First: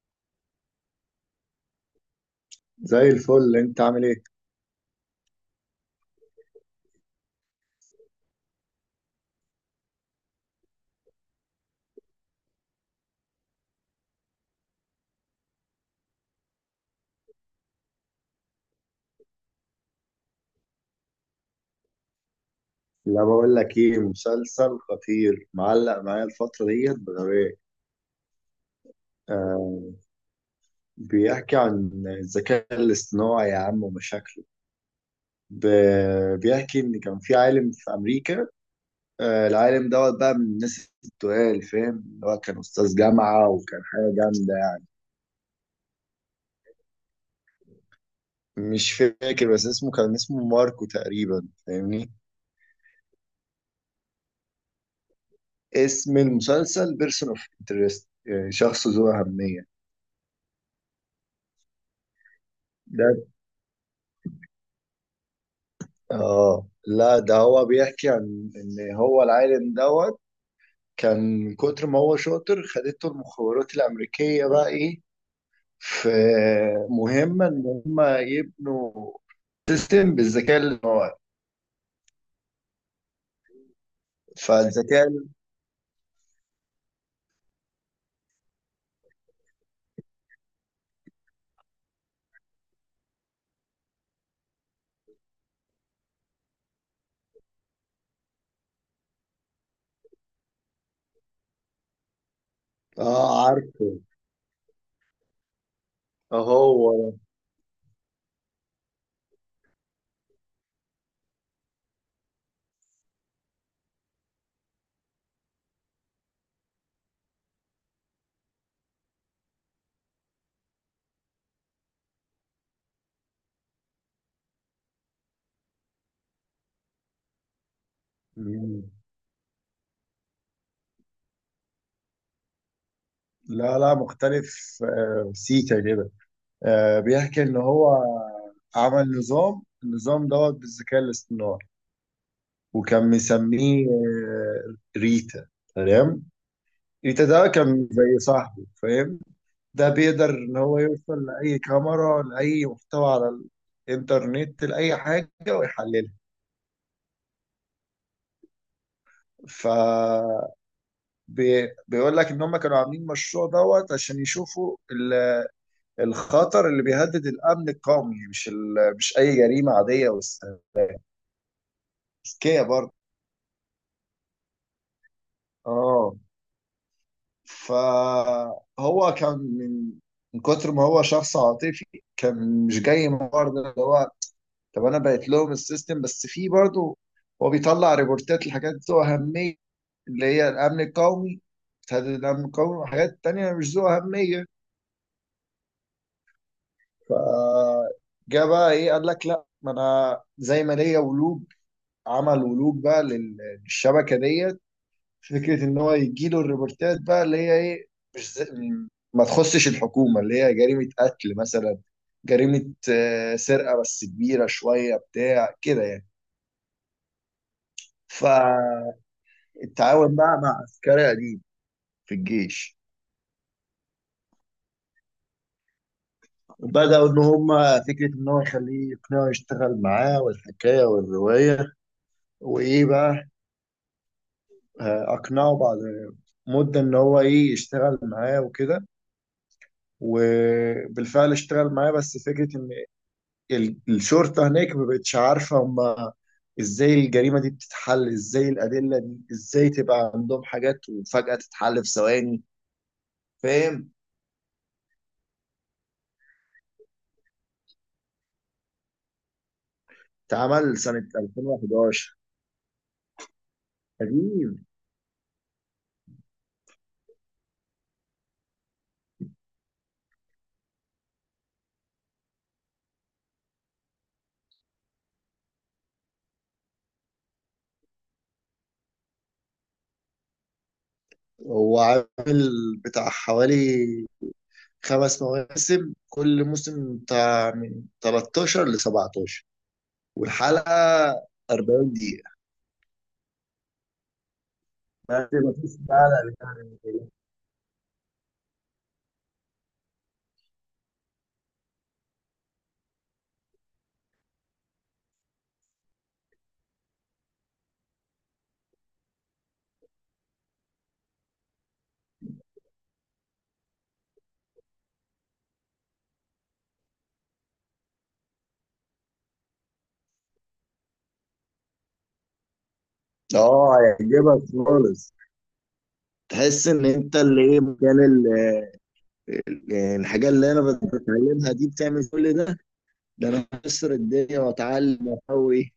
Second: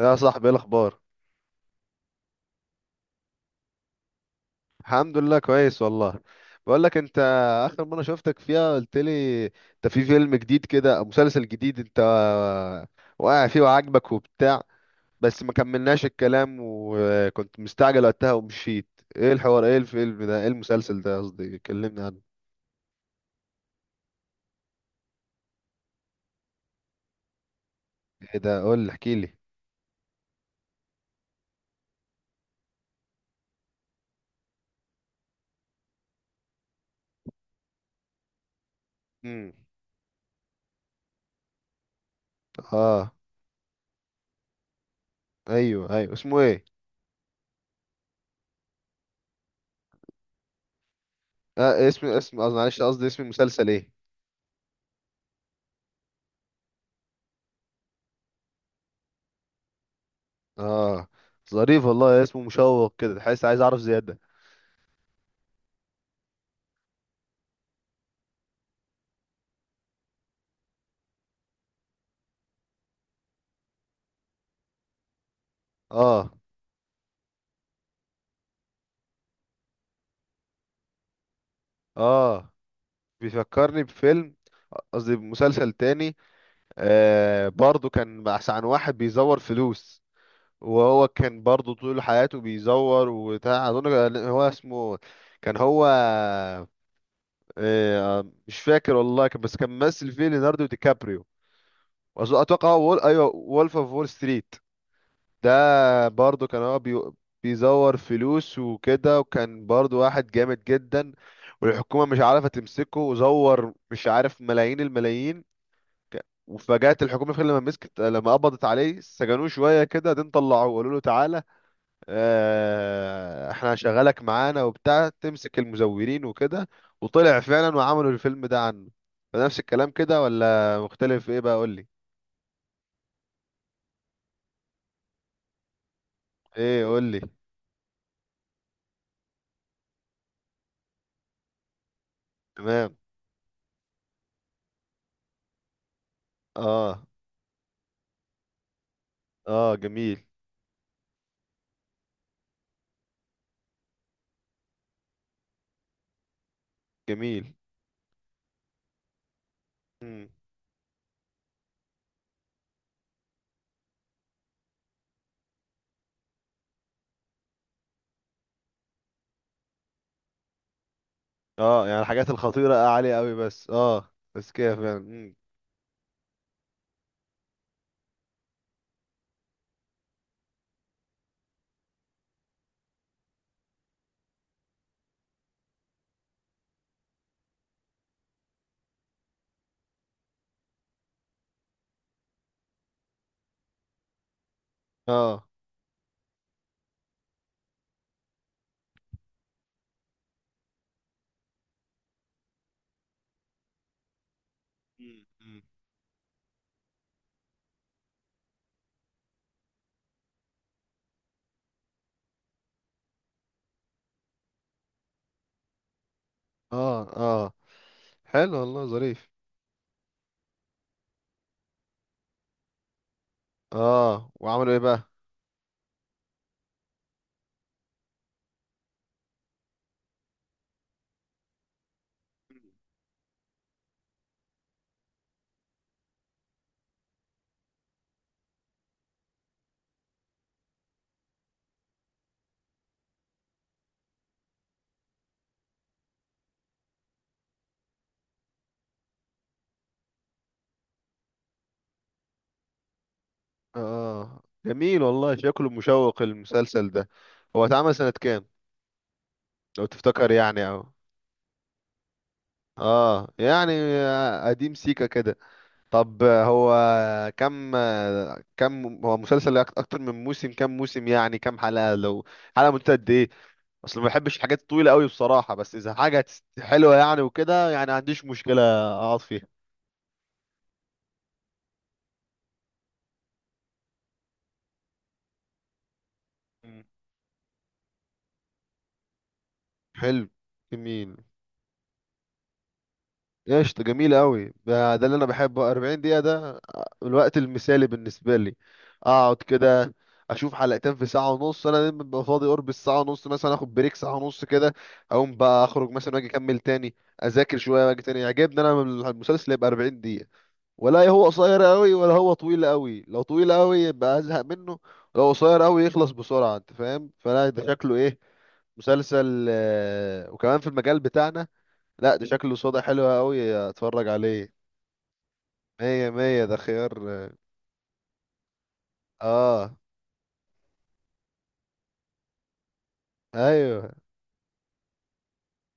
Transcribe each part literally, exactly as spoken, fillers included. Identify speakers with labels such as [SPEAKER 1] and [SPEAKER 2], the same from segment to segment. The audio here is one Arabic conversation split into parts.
[SPEAKER 1] يا صاحبي ايه الاخبار؟
[SPEAKER 2] زي الفل، انت عامل ايه؟
[SPEAKER 1] الحمد لله كويس والله. بقول لك انت، اخر مره شفتك فيها قلت لي انت في فيلم جديد كده أو مسلسل جديد انت واقع فيه وعاجبك وبتاع، بس ما كملناش الكلام وكنت مستعجل وقتها ومشيت. ايه الحوار؟ ايه الفيلم ده؟ ايه المسلسل ده؟ قصدي كلمني عنه.
[SPEAKER 2] لا، بقول لك ايه، مسلسل خطير معلق معايا الفترة ديت بغباء.
[SPEAKER 1] ايه ده؟ قول لي، احكي لي.
[SPEAKER 2] آه. بيحكي عن الذكاء الاصطناعي يا عم ومشاكله. ب- بيحكي ان كان في عالم في امريكا. آه،
[SPEAKER 1] امم
[SPEAKER 2] العالم دوت بقى من الناس التقال، فاهم؟ اللي هو كان استاذ
[SPEAKER 1] اه
[SPEAKER 2] جامعة وكان حاجة جامدة يعني.
[SPEAKER 1] ايوه ايوه اسمه ايه؟
[SPEAKER 2] مش فاكر، بس اسمه كان اسمه ماركو تقريبا،
[SPEAKER 1] آه اسم
[SPEAKER 2] فاهمني؟
[SPEAKER 1] اسم قصدي معلش قصدي اسم المسلسل ايه؟
[SPEAKER 2] اسم المسلسل بيرسون اوف انترست، شخص ذو أهمية.
[SPEAKER 1] اه، ظريف والله، اسمه مشوق كده، تحس عايز اعرف زياده.
[SPEAKER 2] اه. لا، ده هو بيحكي عن ان هو العالم دوت كان من كتر ما هو شاطر، خدته المخابرات الامريكيه بقى ايه، في
[SPEAKER 1] اه
[SPEAKER 2] مهمه ان هم يبنوا سيستم بالذكاء الاصطناعي.
[SPEAKER 1] اه بيفكرني بفيلم،
[SPEAKER 2] فالذكاء.
[SPEAKER 1] قصدي مسلسل تاني. آه برضو كان بحث عن واحد بيزور فلوس، وهو كان برضو طول حياته بيزور وبتاع، اظن كان هو اسمه، كان هو آه مش فاكر والله، كان- بس كان ممثل فيه ليوناردو دي كابريو. وأظن- اتوقع هو وول ايوه
[SPEAKER 2] اه،
[SPEAKER 1] وولف اوف
[SPEAKER 2] عارفه.
[SPEAKER 1] وول ستريت. ده برضو كان هو
[SPEAKER 2] هو.
[SPEAKER 1] بي... بيزور فلوس وكده، وكان برضو واحد جامد جدا، والحكومة مش عارفة تمسكه، وزور مش عارف ملايين الملايين. ك- وفجأت الحكومة في لما مسكت، لما قبضت عليه سجنوه شوية كده، دين طلعوه وقالوا له تعالى آه، احنا هنشغلك معانا وبتاع، تمسك المزورين وكده، وطلع فعلا وعملوا الفيلم ده
[SPEAKER 2] مم.
[SPEAKER 1] عنه. فنفس الكلام كده ولا مختلف؟ ايه بقى قولي.
[SPEAKER 2] لا لا، مختلف، آه، سيكا كده.
[SPEAKER 1] ايه
[SPEAKER 2] آه،
[SPEAKER 1] قولي.
[SPEAKER 2] بيحكي ان هو عمل نظام النظام دوت بالذكاء الاصطناعي،
[SPEAKER 1] تمام.
[SPEAKER 2] وكان مسميه آه، ريتا. تمام.
[SPEAKER 1] اه
[SPEAKER 2] ريتا ده كان زي صاحبه، فاهم.
[SPEAKER 1] اه،
[SPEAKER 2] ده
[SPEAKER 1] جميل.
[SPEAKER 2] بيقدر ان هو يوصل لاي كاميرا، لاي محتوى على الانترنت، لاي حاجه ويحللها.
[SPEAKER 1] جميل.
[SPEAKER 2] ف،
[SPEAKER 1] مم.
[SPEAKER 2] بي- بيقول لك ان هم كانوا عاملين مشروع دوت عشان يشوفوا ال- الخطر اللي بيهدد الامن القومي، مش ال، مش اي جريمه عاديه بس،
[SPEAKER 1] اه يعني الحاجات
[SPEAKER 2] ذكيه
[SPEAKER 1] الخطيرة
[SPEAKER 2] برضه.
[SPEAKER 1] عالية قوي، بس اه بس كده فعلا. مم.
[SPEAKER 2] اه. فهو كان من من كتر ما هو شخص عاطفي، كان مش جاي من برضه اللي هو، طب انا بقيت لهم السيستم، بس في برضه هو بيطلع ريبورتات لحاجات ذو اهميه، اللي هي الامن القومي، تهدد الامن القومي، وحاجات تانية مش ذو اهميه.
[SPEAKER 1] اه.
[SPEAKER 2] فجاء بقى ايه، قال لك لا، ما انا زي ما ليا ولوج، عمل ولوج بقى لل- للشبكه دي،
[SPEAKER 1] مم. مم.
[SPEAKER 2] فكره ان هو يجيله الريبورتات بقى اللي هي ايه، مش زي ما تخصش الحكومه، اللي هي جريمه قتل مثلا، جريمه آه، سرقه، بس كبيره شويه بتاع كده يعني.
[SPEAKER 1] اه اه، حلو والله،
[SPEAKER 2] فالتعاون
[SPEAKER 1] ظريف.
[SPEAKER 2] بقى مع عسكري قديم في الجيش،
[SPEAKER 1] اه وعملوا ايه بقى؟
[SPEAKER 2] بدأوا إن هما فكرة إن هو يخليه يقنعه يشتغل معاه، والحكاية والرواية وإيه بقى. آه، أقنعه بعد مدة إن هو إيه يشتغل معاه وكده. وبالفعل اشتغل معاه، بس فكرة ال- الشرطة هناك ما بقتش عارفة، هما ازاي الجريمة دي بتتحل، ازاي الأدلة دي، ازاي تبقى عندهم حاجات وفجأة تتحل في ثواني،
[SPEAKER 1] اه.
[SPEAKER 2] فاهم.
[SPEAKER 1] آه. جميل والله، شكله مشوق المسلسل ده. هو اتعمل سنة كام، لو تفتكر يعني
[SPEAKER 2] اتعمل
[SPEAKER 1] او؟
[SPEAKER 2] سنة ألفين وحداشر،
[SPEAKER 1] اه يعني
[SPEAKER 2] قديم.
[SPEAKER 1] قديم، سيكا كده. طب هو كم، كم هو مسلسل أك- اكتر من موسم؟ كم موسم يعني؟ كم حلقة؟ لو حلقة مدتها قد ايه؟ اصل ما بحبش الحاجات الطويله قوي بصراحه، بس اذا حاجه هتست- حلوه يعني وكده يعني ما عنديش مشكله اقعد فيها.
[SPEAKER 2] هو عامل بتاع حوالي خمس مواسم، كل
[SPEAKER 1] مم.
[SPEAKER 2] موسم بتاع من تلتاشر ل سبعتاشر،
[SPEAKER 1] حلو.
[SPEAKER 2] والحلقة
[SPEAKER 1] جميل.
[SPEAKER 2] 40 دقيقة،
[SPEAKER 1] قشطة، جميل قوي ده، ده اللي انا
[SPEAKER 2] بس
[SPEAKER 1] بحبه،
[SPEAKER 2] مفيش
[SPEAKER 1] أربعين دقيقة
[SPEAKER 2] حلقة بتاعت.
[SPEAKER 1] ده الوقت المثالي بالنسبة لي. اقعد كده اشوف حلقتين في ساعة ونص، انا دايما ببقى فاضي قرب الساعة ونص، مثلا اخد بريك ساعة ونص كده، اقوم بقى اخرج مثلا واجي اكمل تاني، اذاكر شوية واجي تاني. يعجبني انا المسلسل يبقى أربعين دقيقة، ولا هو قصير قوي ولا هو طويل قوي. لو طويل قوي يبقى ازهق منه، لو قصير قوي يخلص بسرعة، انت فاهم؟ فلا ده شكله ايه، مسلسل آه، وكمان في المجال بتاعنا. لا ده شكله صدى حلو قوي،
[SPEAKER 2] اه،
[SPEAKER 1] اتفرج
[SPEAKER 2] هيعجبك
[SPEAKER 1] عليه.
[SPEAKER 2] خالص.
[SPEAKER 1] مية مية، ده
[SPEAKER 2] تحس ان
[SPEAKER 1] خيار.
[SPEAKER 2] انت اللي ايه مكان،
[SPEAKER 1] اه.
[SPEAKER 2] يعني الحاجة اللي أنا بت- بتعلمها دي بتعمل كل ده، ده أنا
[SPEAKER 1] ايوه.
[SPEAKER 2] هكسر الدنيا وأتعلم وأقوي.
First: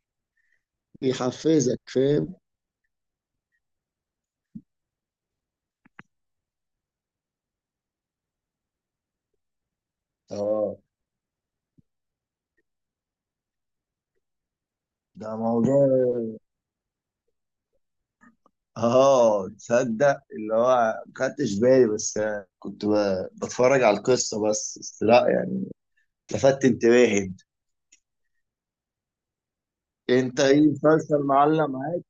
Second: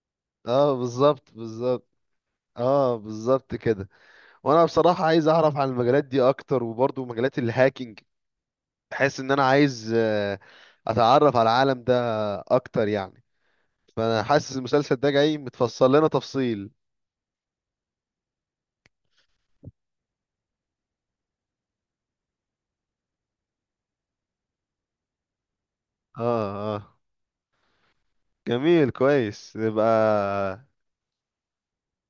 [SPEAKER 1] اه بالظبط
[SPEAKER 2] يحفزك،
[SPEAKER 1] بالظبط.
[SPEAKER 2] فاهم.
[SPEAKER 1] اه بالظبط كده. وانا بصراحة عايز اعرف عن المجالات دي اكتر، وبرضو مجالات الهاكينج، بحس ان انا عايز آه،
[SPEAKER 2] اه،
[SPEAKER 1] اتعرف على العالم ده اكتر يعني. فانا حاسس المسلسل ده
[SPEAKER 2] ده
[SPEAKER 1] جاي
[SPEAKER 2] موضوع.
[SPEAKER 1] متفصل لنا تفصيل.
[SPEAKER 2] اه، تصدق اللي هو، ما خدتش بالي، بس كنت ب- بتفرج على القصة بس بس لا يعني،
[SPEAKER 1] اه
[SPEAKER 2] لفت
[SPEAKER 1] اه.
[SPEAKER 2] انتباهي.
[SPEAKER 1] جميل، كويس يبقى.
[SPEAKER 2] انت ايه مسلسل معلم معاك؟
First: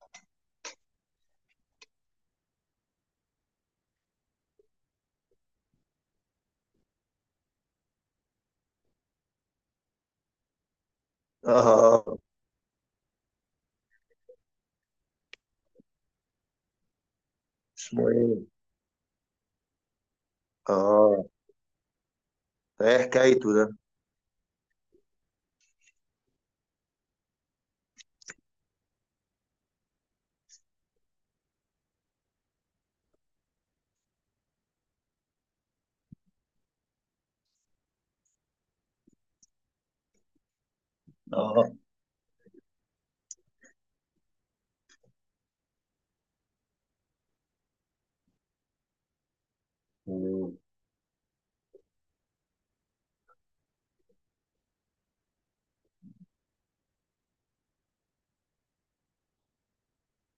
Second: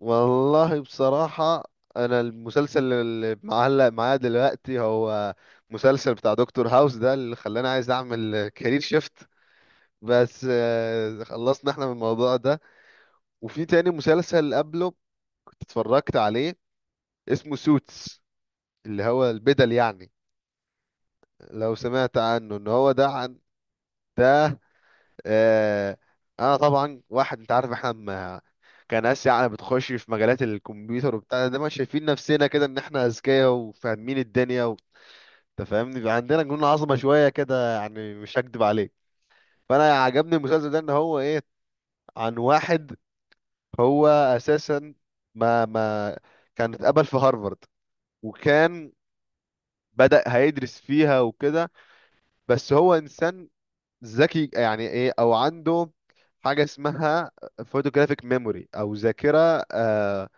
[SPEAKER 1] والله بصراحة، انا المسلسل اللي معلق معايا دلوقتي هو مسلسل بتاع دكتور هاوس، ده اللي خلاني عايز اعمل كارير شيفت، بس آه، خلصنا احنا من
[SPEAKER 2] اه.
[SPEAKER 1] الموضوع ده. وفي تاني مسلسل قبله كنت اتفرجت عليه، اسمه
[SPEAKER 2] اسمه
[SPEAKER 1] سوتس،
[SPEAKER 2] ايه؟
[SPEAKER 1] اللي هو البدل يعني.
[SPEAKER 2] اه.
[SPEAKER 1] لو سمعت عنه، ان
[SPEAKER 2] ده
[SPEAKER 1] هو
[SPEAKER 2] ايه
[SPEAKER 1] ده عن،
[SPEAKER 2] حكايته ده؟
[SPEAKER 1] ده آه، انا طبعا واحد، انت عارف احنا ما كان اسيا يعني بتخش في مجالات الكمبيوتر وبتاع ده، ما شايفين نفسنا كده ان احنا اذكياء وفاهمين الدنيا و- انت فاهمني، بيبقى عندنا جنون عظمه شويه كده يعني، مش هكدب عليك. فانا عجبني المسلسل ده ان هو ايه،
[SPEAKER 2] اه.
[SPEAKER 1] عن واحد، هو اساسا ما ما كان اتقبل في هارفارد، وكان بدأ
[SPEAKER 2] مم.
[SPEAKER 1] هيدرس فيها وكده، بس هو انسان ذكي يعني، ايه او عنده حاجه اسمها فوتوجرافيك ميموري، او ذاكره آه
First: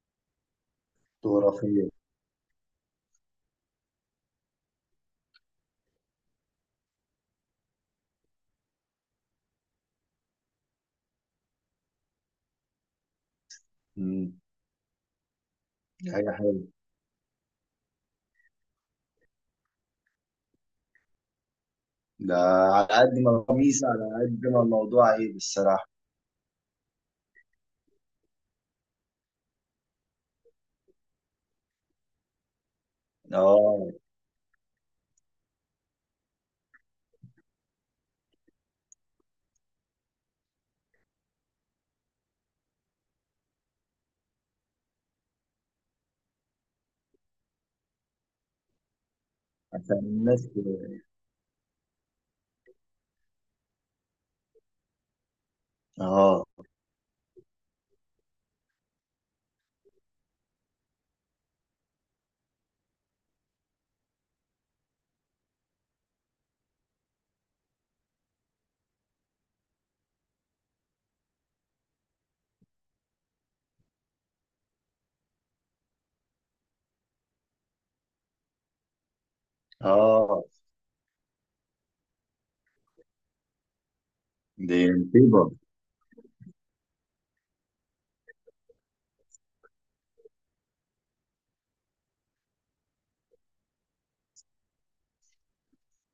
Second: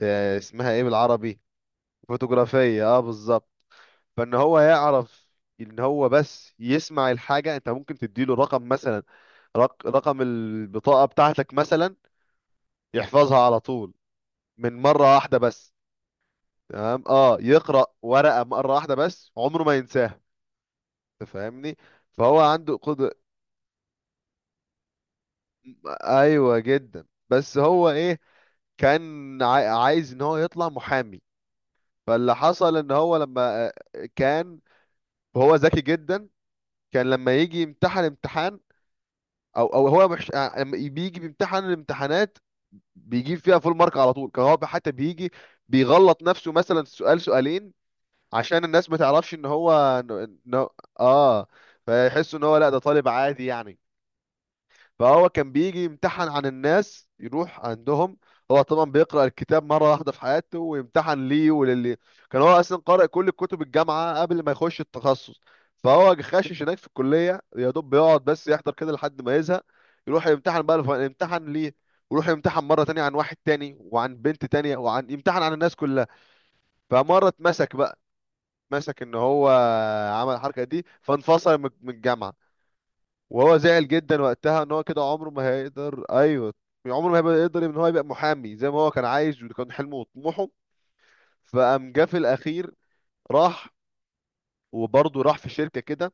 [SPEAKER 1] آه اسمها ايه بالعربي،
[SPEAKER 2] خرافية.
[SPEAKER 1] فوتوغرافيه، اه بالظبط. فان هو يعرف ان هو بس يسمع الحاجه، انت ممكن تديله رقم مثلا، رق رقم البطاقه بتاعتك مثلا، يحفظها على طول من مره واحده بس.
[SPEAKER 2] اي حاجة حلوة.
[SPEAKER 1] تمام. اه يقرا ورقه مره واحده بس عمره ما ينساها، تفهمني؟
[SPEAKER 2] ده
[SPEAKER 1] فهو عنده
[SPEAKER 2] على
[SPEAKER 1] قدر.
[SPEAKER 2] قد ما هو ميزة، على قد ما الموضوع عيب الصراحة.
[SPEAKER 1] ايوه جدا، بس هو ايه، كان عاي- عايز ان هو يطلع محامي. فاللي حصل ان هو لما آه،
[SPEAKER 2] اه،
[SPEAKER 1] كان، وهو ذكي جدا، كان لما يجي يمتحن امتحان، او او هو مش آه، لما بيجي بيمتحن الامتحانات بيجيب فيها فول مارك على طول، كان هو حتى بيجي بيغلط نفسه مثلا سؤال سؤالين عشان الناس ما تعرفش ان
[SPEAKER 2] عشان
[SPEAKER 1] هو إن-
[SPEAKER 2] الناس.
[SPEAKER 1] إن- اه فيحسوا ان هو لا ده طالب عادي يعني. فهو كان بيجي يمتحن عن
[SPEAKER 2] اه.
[SPEAKER 1] الناس، يروح عندهم، هو طبعا بيقرأ الكتاب مرة واحدة في حياته ويمتحن ليه وللي، كان هو أصلا قارئ كل كتب الجامعة قبل ما يخش التخصص. فهو خاشش هناك في الكلية يا دوب بيقعد بس يحضر كده لحد ما يزهق، يروح يمتحن بقى الف- يمتحن ليه، ويروح يمتحن مرة تانية عن واحد تاني وعن بنت تانية وعن، يمتحن عن الناس كلها. فمرة اتمسك بقى، مسك ان هو عمل
[SPEAKER 2] اه.
[SPEAKER 1] الحركة دي، فانفصل من من الجامعة. وهو زعل جدا وقتها ان
[SPEAKER 2] دي
[SPEAKER 1] هو كده عمره ما
[SPEAKER 2] مصيبة.
[SPEAKER 1] هيقدر، ايوه، عمره ما هيبقى يقدر ان هو يبقى محامي زي ما هو كان عايز، وده كان حلمه وطموحه. فقام جه في الاخير، راح، وبرضه راح في شركه كده.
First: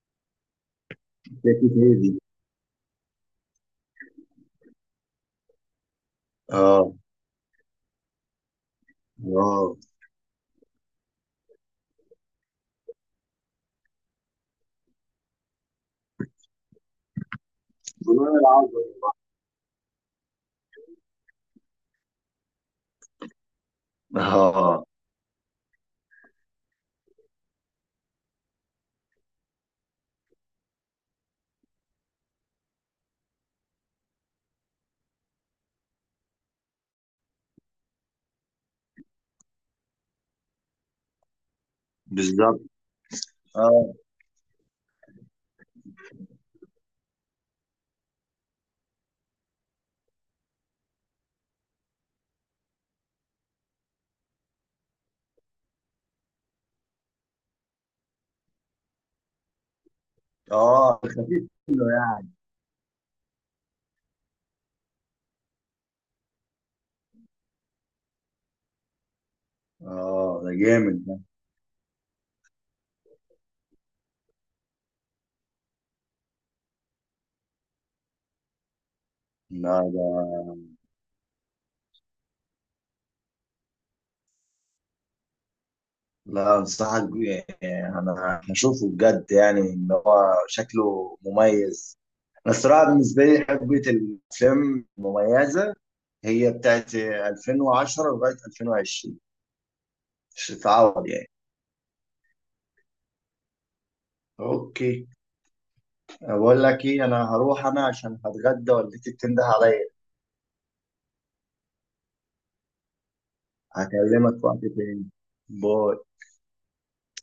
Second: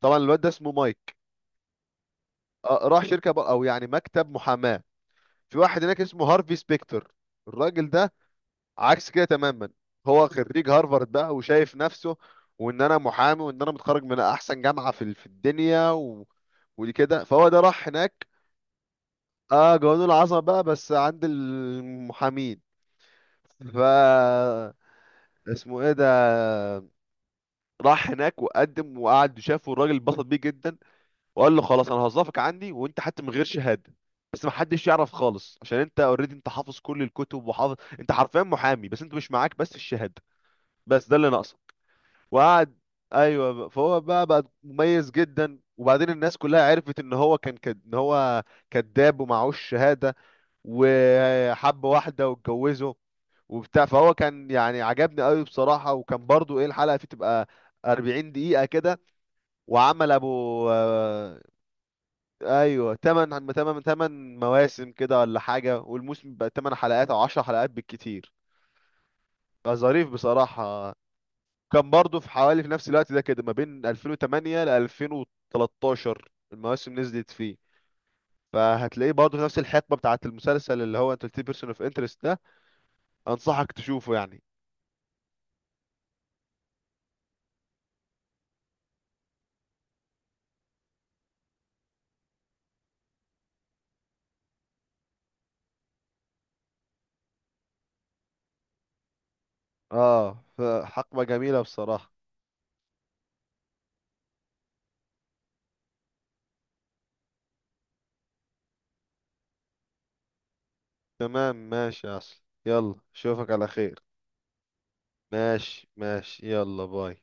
[SPEAKER 1] طبعا الواد ده اسمه مايك.
[SPEAKER 2] شاكت هي دي.
[SPEAKER 1] آه، راح شركه بقى، او يعني مكتب محاماه، في واحد هناك اسمه هارفي
[SPEAKER 2] اه.
[SPEAKER 1] سبيكتر. الراجل ده عكس كده تماما،
[SPEAKER 2] اه.
[SPEAKER 1] هو خريج هارفارد بقى وشايف نفسه وان انا محامي وان انا متخرج من احسن جامعه في في الدنيا و... ودي كده. فهو ده راح هناك،
[SPEAKER 2] والله العظيم.
[SPEAKER 1] اه قانون العصب بقى بس عند المحامين. ف
[SPEAKER 2] اه،
[SPEAKER 1] اسمه ايه ده، راح هناك وقدم وقعد، وشافه الراجل اتبسط بيه جدا، وقال له خلاص انا هوظفك عندي، وانت حتى من غير شهاده، بس ما حدش يعرف خالص، عشان انت اوريدي انت حافظ كل الكتب وحافظ، انت حرفيا محامي، بس انت مش معاك بس الشهاده، بس ده اللي ناقصك.
[SPEAKER 2] بالظبط.
[SPEAKER 1] وقعد، ايوه بقى.
[SPEAKER 2] اه.
[SPEAKER 1] فهو بقى بقى مميز جدا، وبعدين الناس كلها عرفت ان هو كان كد... ان هو كذاب ومعهوش شهاده. وحب واحدة واتجوزوا وبتاع. فهو كان يعني عجبني قوي بصراحة، وكان برضو ايه، الحلقة فيه تبقى أربعين دقيقة كده، وعمل ابو
[SPEAKER 2] اه،
[SPEAKER 1] آه،
[SPEAKER 2] خفيف منه يعني.
[SPEAKER 1] ايوه تمانية تمانية تمانية مواسم كده ولا حاجة، والموسم بقى تمن حلقات او عشرة حلقات بالكتير. فظريف
[SPEAKER 2] اه، ده
[SPEAKER 1] بصراحة.
[SPEAKER 2] جامد ده.
[SPEAKER 1] كان برضو في حوالي في نفس الوقت ده كده، ما بين ألفين وتمانية ل ألفين وتلاتة عشر المواسم نزلت فيه، فهتلاقيه برضه نفس
[SPEAKER 2] لا،
[SPEAKER 1] الحقبة
[SPEAKER 2] ده.
[SPEAKER 1] بتاعت المسلسل اللي هو انت قلت بيرسون اوف انترست ده. انصحك تشوفه يعني.
[SPEAKER 2] لا، انصحك بيه يعني، انا هشوفه بجد يعني، ان هو شكله مميز. انا الصراحه بالنسبه لي حقبه الافلام المميزه هي بتاعت ألفين وعشرة لغايه ألفين وعشرين،
[SPEAKER 1] اه
[SPEAKER 2] مش هتتعوض
[SPEAKER 1] فحقبة
[SPEAKER 2] يعني.
[SPEAKER 1] جميلة بصراحة.
[SPEAKER 2] اوكي. بقول لك ايه، انا هروح انا عشان هتغدى، والدتي بتنده عليا.
[SPEAKER 1] تمام، ماشي يا أصل، يلا أشوفك على خير.
[SPEAKER 2] هكلمك وقت تاني.
[SPEAKER 1] ماشي
[SPEAKER 2] باي.
[SPEAKER 1] ماشي، يلا باي.